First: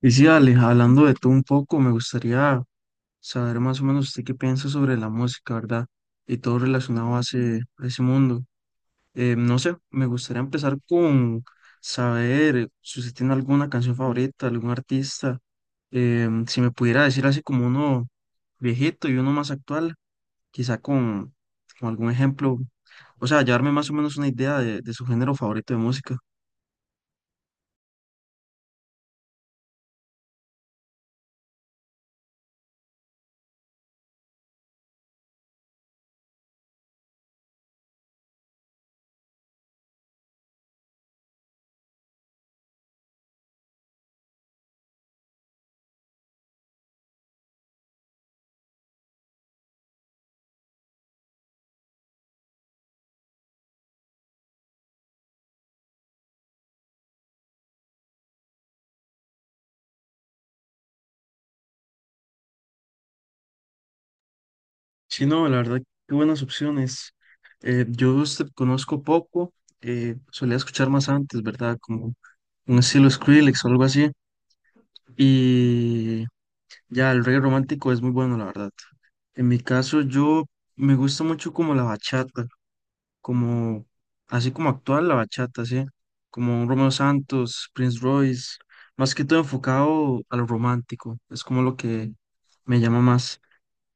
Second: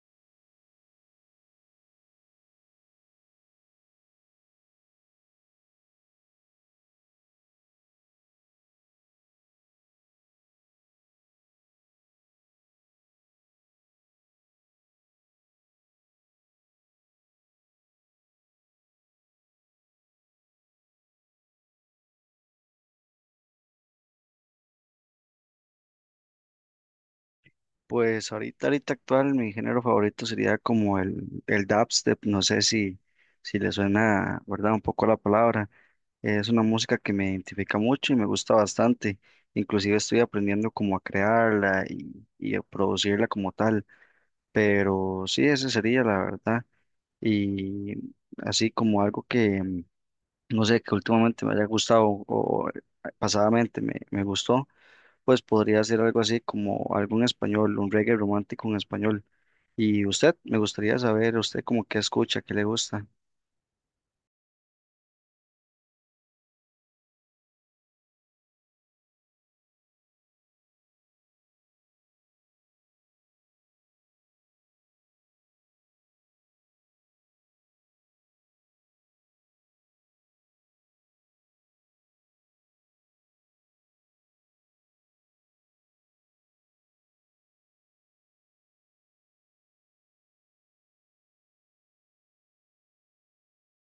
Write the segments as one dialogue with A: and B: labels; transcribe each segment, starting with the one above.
A: Y sí, Ale, hablando de tú un poco, me gustaría saber más o menos usted qué piensa sobre la música, ¿verdad? Y todo relacionado a ese mundo. No sé, me gustaría empezar con saber si usted tiene alguna canción favorita, algún artista. Si me pudiera decir así como uno viejito y uno más actual, quizá con algún ejemplo, o sea, llevarme más o menos una idea de su género favorito de música.
B: Pues ahorita actual, mi género favorito sería como el dubstep, no sé si le suena, ¿verdad? Un poco la palabra. Es una música que me identifica mucho y me gusta bastante. Inclusive estoy aprendiendo como a crearla y a producirla como tal. Pero sí, ese sería la verdad. Y así como algo que, no sé, que últimamente me haya gustado o pasadamente me gustó, pues podría ser algo así como algo en español, un reggae romántico en español. Y usted, me gustaría saber, usted como qué escucha, qué le gusta.
A: Sí, no, la verdad, qué buenas opciones. Yo de usted conozco poco, solía escuchar más antes, ¿verdad? Como un estilo Skrillex o algo así. Y ya, el reggae romántico es muy bueno, la verdad. En mi caso, yo me gusta mucho como la bachata, como así como actual la bachata, ¿sí? Como un Romeo Santos, Prince Royce, más que todo enfocado a lo romántico, es como lo que me llama más.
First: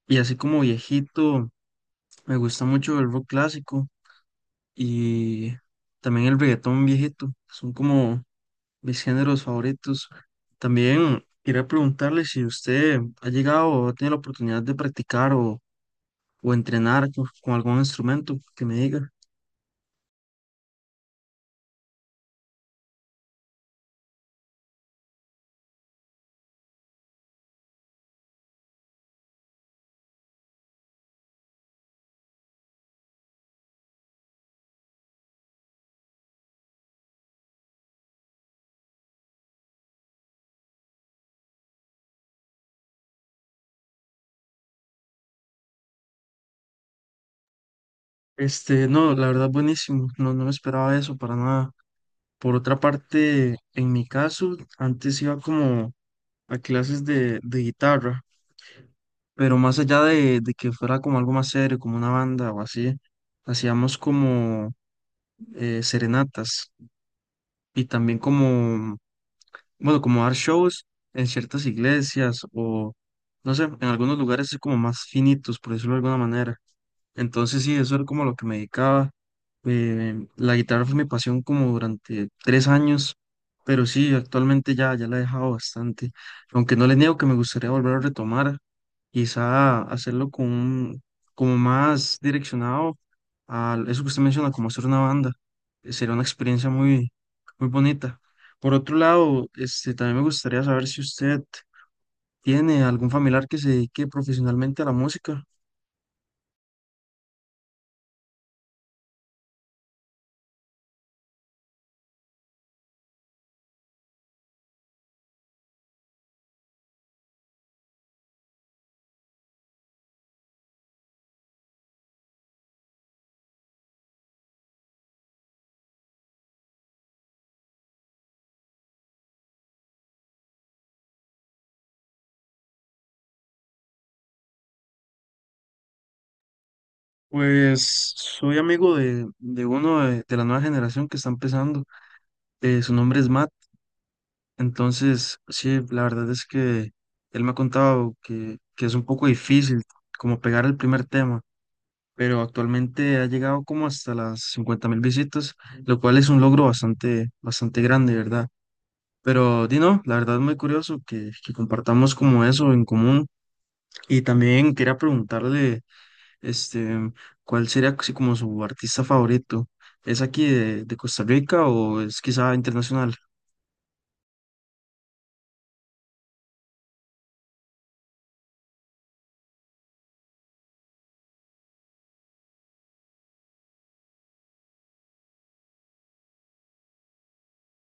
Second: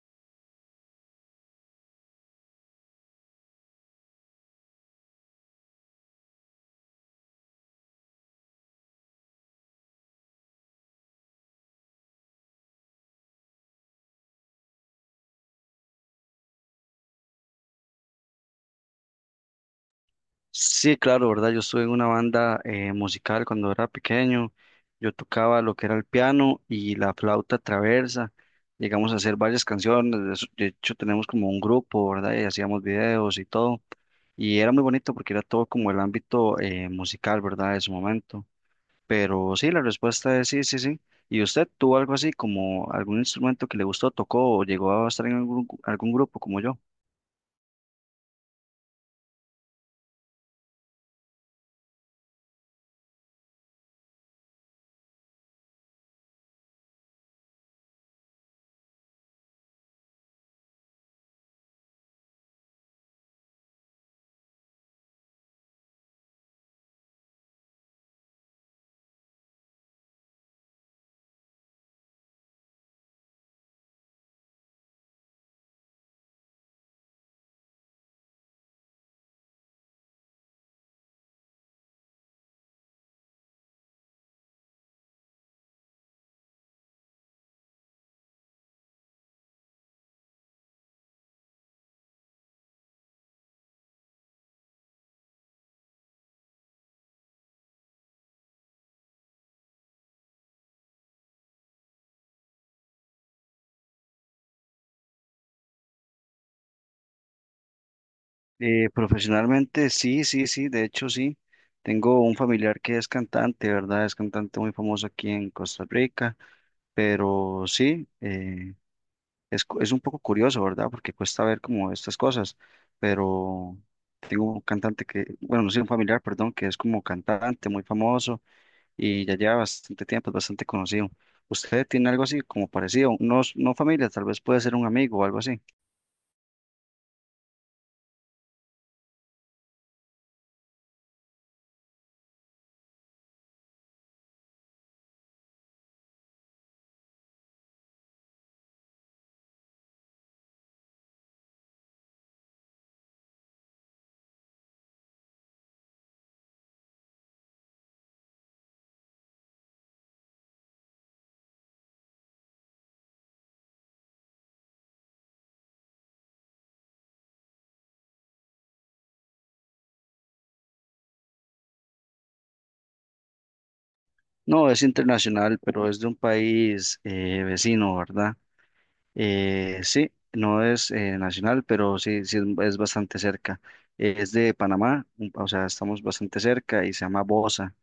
A: Y así como viejito. Me gusta mucho el rock clásico y también el reggaetón viejito. Son como mis géneros favoritos. También quería preguntarle si usted ha llegado o ha tenido la oportunidad de practicar o entrenar con algún instrumento que me diga.
B: Sí, claro, ¿verdad? Yo estuve en una banda musical cuando era pequeño. Yo tocaba lo que era el piano y la flauta traversa. Llegamos a hacer varias canciones. De hecho, tenemos como un grupo, ¿verdad? Y hacíamos videos y todo. Y era muy bonito porque era todo como el ámbito musical, ¿verdad? De su momento. Pero sí, la respuesta es sí, sí, sí. ¿Y usted tuvo algo así como algún instrumento que le gustó, tocó o llegó a estar en algún grupo como yo?
A: Este, no, la verdad buenísimo, no, no me esperaba eso para nada. Por otra parte, en mi caso, antes iba como a clases de guitarra, pero más allá de que fuera como algo más serio, como una banda o así, hacíamos como serenatas y también como, bueno, como dar shows en ciertas iglesias o, no sé, en algunos lugares así como más finitos, por decirlo de alguna manera. Entonces sí, eso era como lo que me dedicaba. La guitarra fue mi pasión como durante 3 años, pero sí, actualmente ya la he dejado bastante. Aunque no les niego que me gustaría volver a retomar, quizá como más direccionado a eso que usted menciona, como hacer una banda. Sería una experiencia muy bonita. Por otro lado, este, también me gustaría saber si usted tiene algún familiar que se dedique profesionalmente a la música.
B: Profesionalmente, sí, sí, sí, de hecho sí. Tengo un familiar que es cantante, ¿verdad? Es cantante muy famoso aquí en Costa Rica, pero sí, es, es un poco curioso, ¿verdad? Porque cuesta ver como estas cosas, pero tengo un cantante que, bueno, no sé, un familiar, perdón, que es como cantante muy famoso y ya lleva bastante tiempo, es bastante conocido. ¿Usted tiene algo así como parecido? No, no familia, tal vez puede ser un amigo o algo así.
A: Pues soy amigo de la nueva generación que está empezando. Su nombre es Matt. Entonces, sí, la verdad es que él me ha contado que es un poco difícil como pegar el primer tema, pero actualmente ha llegado como hasta las 50.000 visitas, lo cual es un logro bastante grande, ¿verdad? Pero Dino, la verdad es muy curioso que compartamos como eso en común. Y también quería preguntarle este, ¿cuál sería así como su artista favorito? ¿Es aquí de Costa Rica o es quizá internacional?
B: No, es internacional, pero es de un país vecino, ¿verdad? Sí, no es nacional, pero sí, sí es bastante cerca. Es de Panamá, o sea, estamos bastante cerca y se llama Bosa.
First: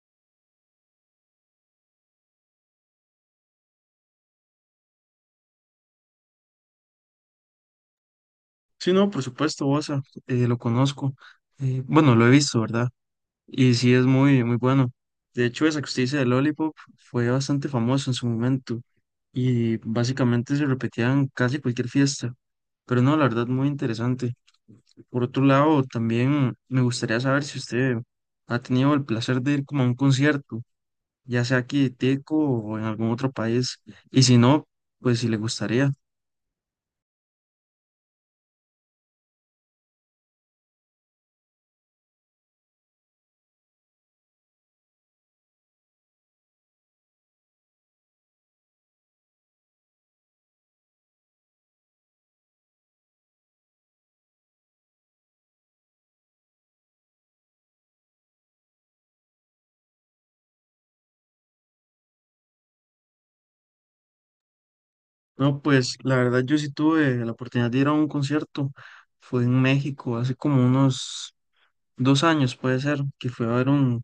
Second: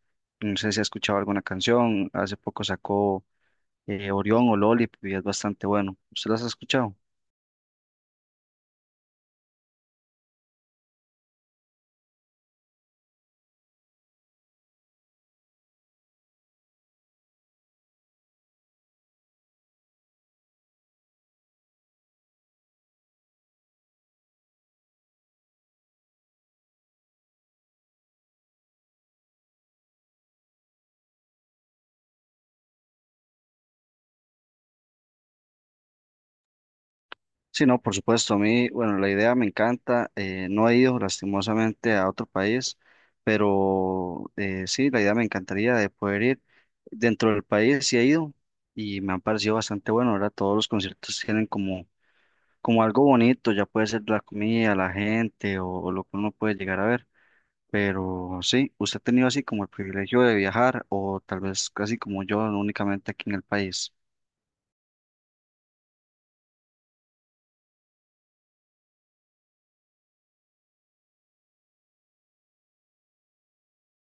B: No sé si ha escuchado alguna canción, hace poco sacó Orión o Lollipop y es bastante bueno. ¿Usted las ha escuchado?
A: Sí, no, por supuesto, Bosa, lo conozco. Bueno, lo he visto, ¿verdad? Y sí es muy bueno. De hecho, esa que usted dice de Lollipop fue bastante famoso en su momento y básicamente se repetían casi cualquier fiesta. Pero no, la verdad, muy interesante. Por otro lado, también me gustaría saber si usted ha tenido el placer de ir como a un concierto, ya sea aquí de Teco o en algún otro país. Y si no, pues si le gustaría.
B: Sí, no, por supuesto, a mí, bueno, la idea me encanta, no he ido lastimosamente a otro país, pero sí, la idea me encantaría de poder ir dentro del país, sí he ido y me han parecido bastante bueno, ahora todos los conciertos tienen como, como algo bonito, ya puede ser la comida, la gente o lo que uno puede llegar a ver, pero sí, ¿usted ha tenido así como el privilegio de viajar o tal vez casi como yo, únicamente aquí en el país?
A: No, pues la verdad yo sí tuve la oportunidad de ir a un concierto. Fue en México hace como unos 2 años, puede ser, que fue a ver un...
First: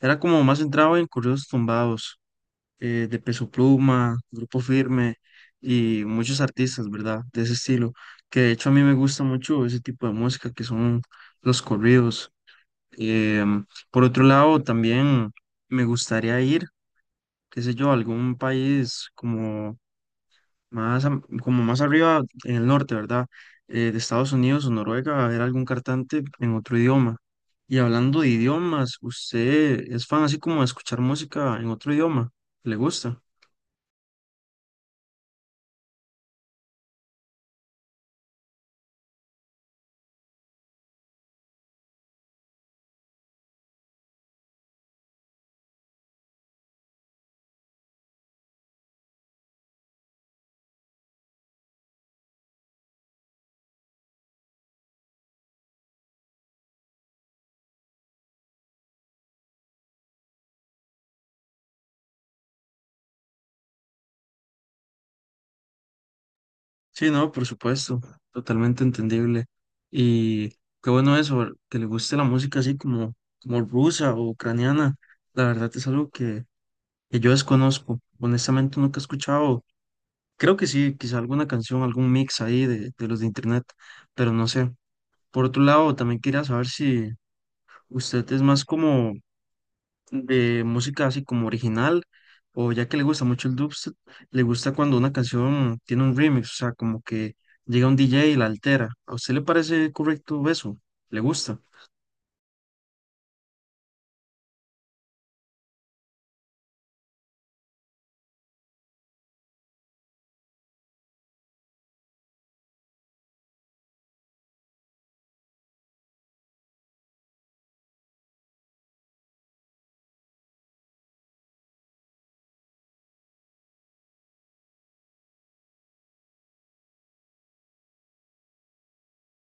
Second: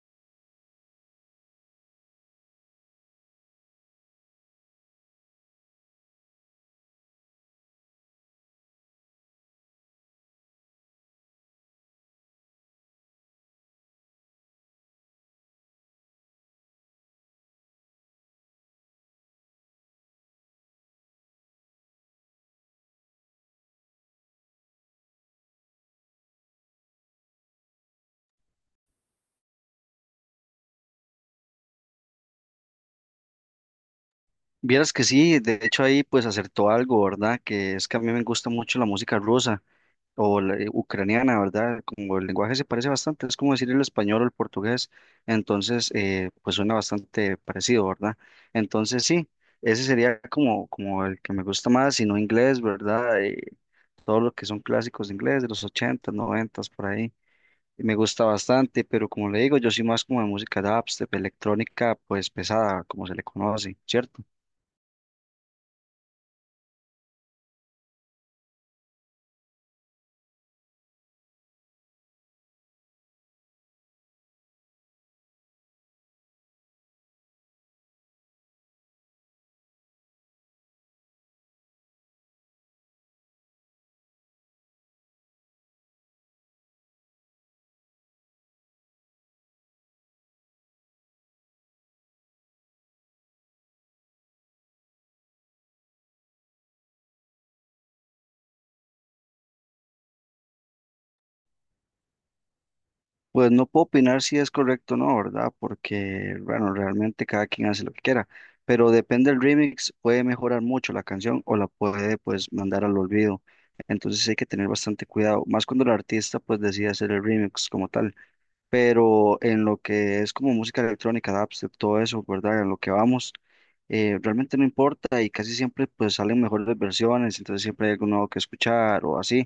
A: Era como más centrado en corridos tumbados, de Peso Pluma, Grupo Firme y muchos artistas, ¿verdad? De ese estilo. Que de hecho a mí me gusta mucho ese tipo de música que son los corridos. Em, por otro lado, también me gustaría ir qué sé yo, algún país como como más arriba en el norte, ¿verdad? De Estados Unidos o Noruega, a ver algún cantante en otro idioma. Y hablando de idiomas, ¿usted es fan así como de escuchar música en otro idioma? ¿Le gusta?
B: Vieras que sí, de hecho ahí pues acertó algo, ¿verdad? Que es que a mí me gusta mucho la música rusa o la, ucraniana, ¿verdad? Como el lenguaje se parece bastante, es como decir el español o el portugués, entonces pues suena bastante parecido, ¿verdad? Entonces sí, ese sería como, como el que me gusta más, sino inglés, ¿verdad? Todo lo que son clásicos de inglés de los ochentas noventas por ahí. Me gusta bastante, pero como le digo, yo soy más como de música dubstep, electrónica, pues pesada, como se le conoce, ¿cierto?
A: Sí, no, por supuesto, totalmente entendible. Y qué bueno eso, que le guste la música así como rusa o ucraniana. La verdad es algo que yo desconozco. Honestamente nunca he escuchado. Creo que sí, quizá alguna canción, algún mix ahí de los de internet, pero no sé. Por otro lado, también quería saber si usted es más como de música así como original, o ya que le gusta mucho el dubstep, le gusta cuando una canción tiene un remix, o sea, como que llega un DJ y la altera. ¿A usted le parece correcto eso? ¿Le gusta?
B: Pues no puedo opinar si es correcto o no, ¿verdad? Porque, bueno, realmente cada quien hace lo que quiera, pero depende del remix, puede mejorar mucho la canción o la puede pues mandar al olvido. Entonces hay que tener bastante cuidado, más cuando el artista pues decide hacer el remix como tal, pero en lo que es como música electrónica, dubstep, todo eso, ¿verdad? En lo que vamos, realmente no importa y casi siempre pues salen mejores versiones, entonces siempre hay algo nuevo que escuchar o así,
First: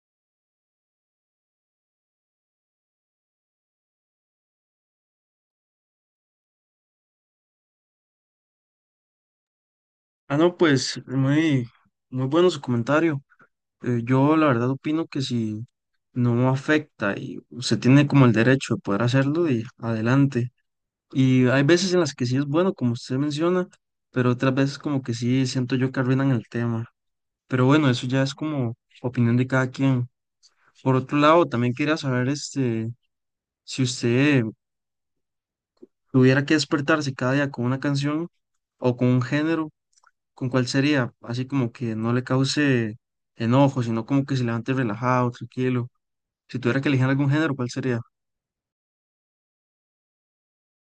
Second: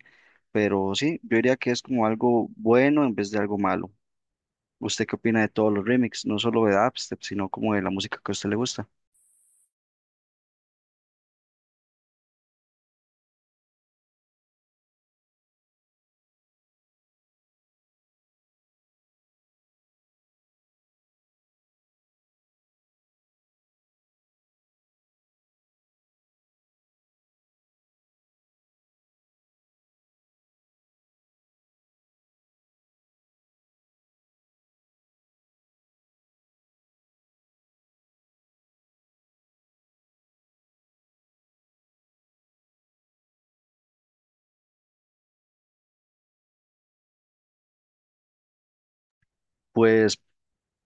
B: pero sí, yo diría que es como algo bueno en vez de algo malo. ¿Usted qué opina de todos los remixes? No solo de dubstep, sino como de la música que a usted le gusta.
A: Ah, no, pues muy bueno su comentario. Yo la verdad opino que si no afecta y usted tiene como el derecho de poder hacerlo y adelante. Y hay veces en las que sí es bueno, como usted menciona, pero otras veces como que sí siento yo que arruinan el tema. Pero bueno, eso ya es como opinión de cada quien. Por otro lado, también quería saber este, si usted tuviera que despertarse cada día con una canción o con un género, ¿con cuál sería? Así como que no le cause enojo, sino como que se levante relajado, tranquilo. Si tuviera que elegir algún género, ¿cuál sería?
B: Pues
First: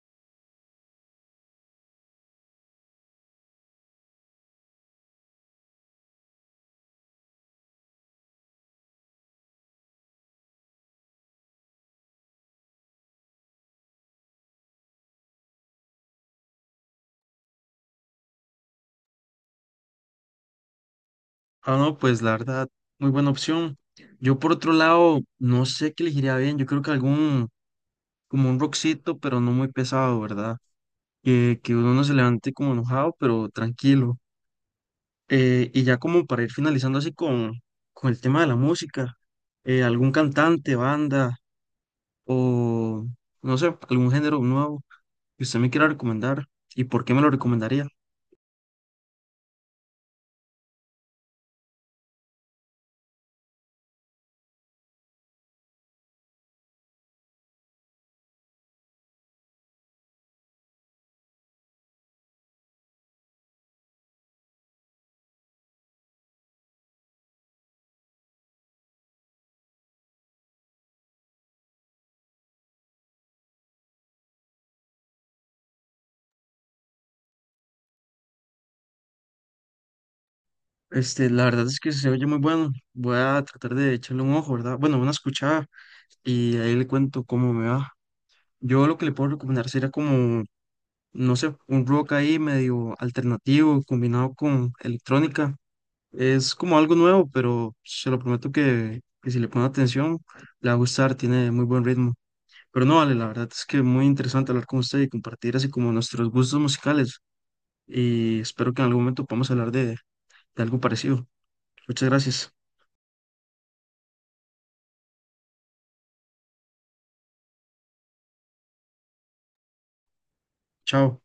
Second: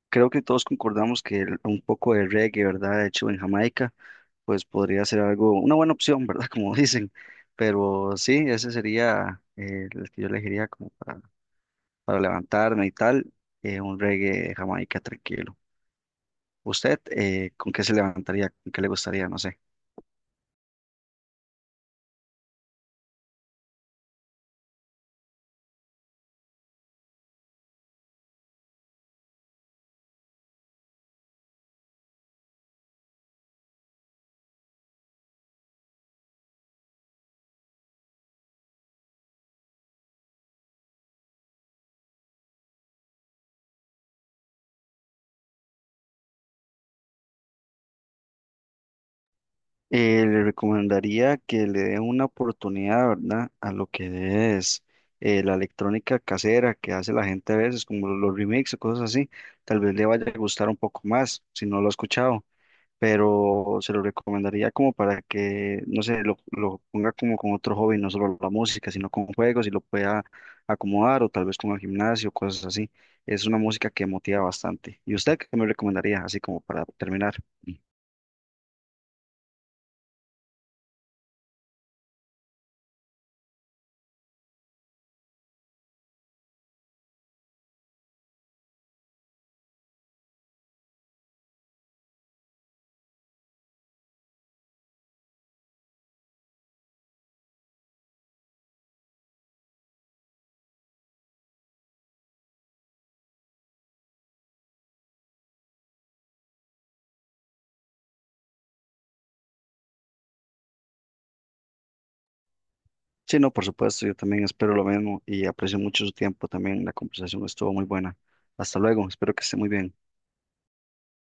B: creo que todos concordamos que un poco de reggae, ¿verdad? Hecho en Jamaica, pues podría ser algo, una buena opción, ¿verdad? Como dicen. Pero sí, ese sería el que yo elegiría como para levantarme y tal, un reggae de Jamaica tranquilo. ¿Usted con qué se levantaría? ¿Con qué le gustaría? No sé.
A: Ah, no, pues la verdad, muy buena opción. Yo por otro lado, no sé qué elegiría bien. Yo creo que algún como un rockcito, pero no muy pesado, ¿verdad? Que uno no se levante como enojado, pero tranquilo. Y ya como para ir finalizando así con el tema de la música, algún cantante, banda o no sé, algún género nuevo que usted me quiera recomendar y por qué me lo recomendaría.
B: Le recomendaría que le dé una oportunidad, ¿verdad? A lo que es la electrónica casera que hace la gente a veces, como los remixes o cosas así. Tal vez le vaya a gustar un poco más, si no lo ha escuchado, pero se lo recomendaría como para que, no sé, lo ponga como con otro hobby, no solo la música, sino con juegos y lo pueda acomodar o tal vez con el gimnasio, cosas así. Es una música que motiva bastante. ¿Y usted qué me recomendaría, así como para terminar?
A: Este, la verdad es que se oye muy bueno. Voy a tratar de echarle un ojo, ¿verdad? Bueno, una escuchada y ahí le cuento cómo me va. Yo lo que le puedo recomendar sería como no sé, un rock ahí medio alternativo combinado con electrónica. Es como algo nuevo, pero se lo prometo que si le pone atención, le va a gustar, tiene muy buen ritmo. Pero no, vale, la verdad es que muy interesante hablar con usted y compartir así como nuestros gustos musicales. Y espero que en algún momento podamos hablar de algo parecido. Muchas gracias.
B: Sí, no, por supuesto, yo también espero lo mismo y aprecio mucho su tiempo también. La conversación estuvo muy buena. Hasta luego, espero que esté muy bien.
A: Chao.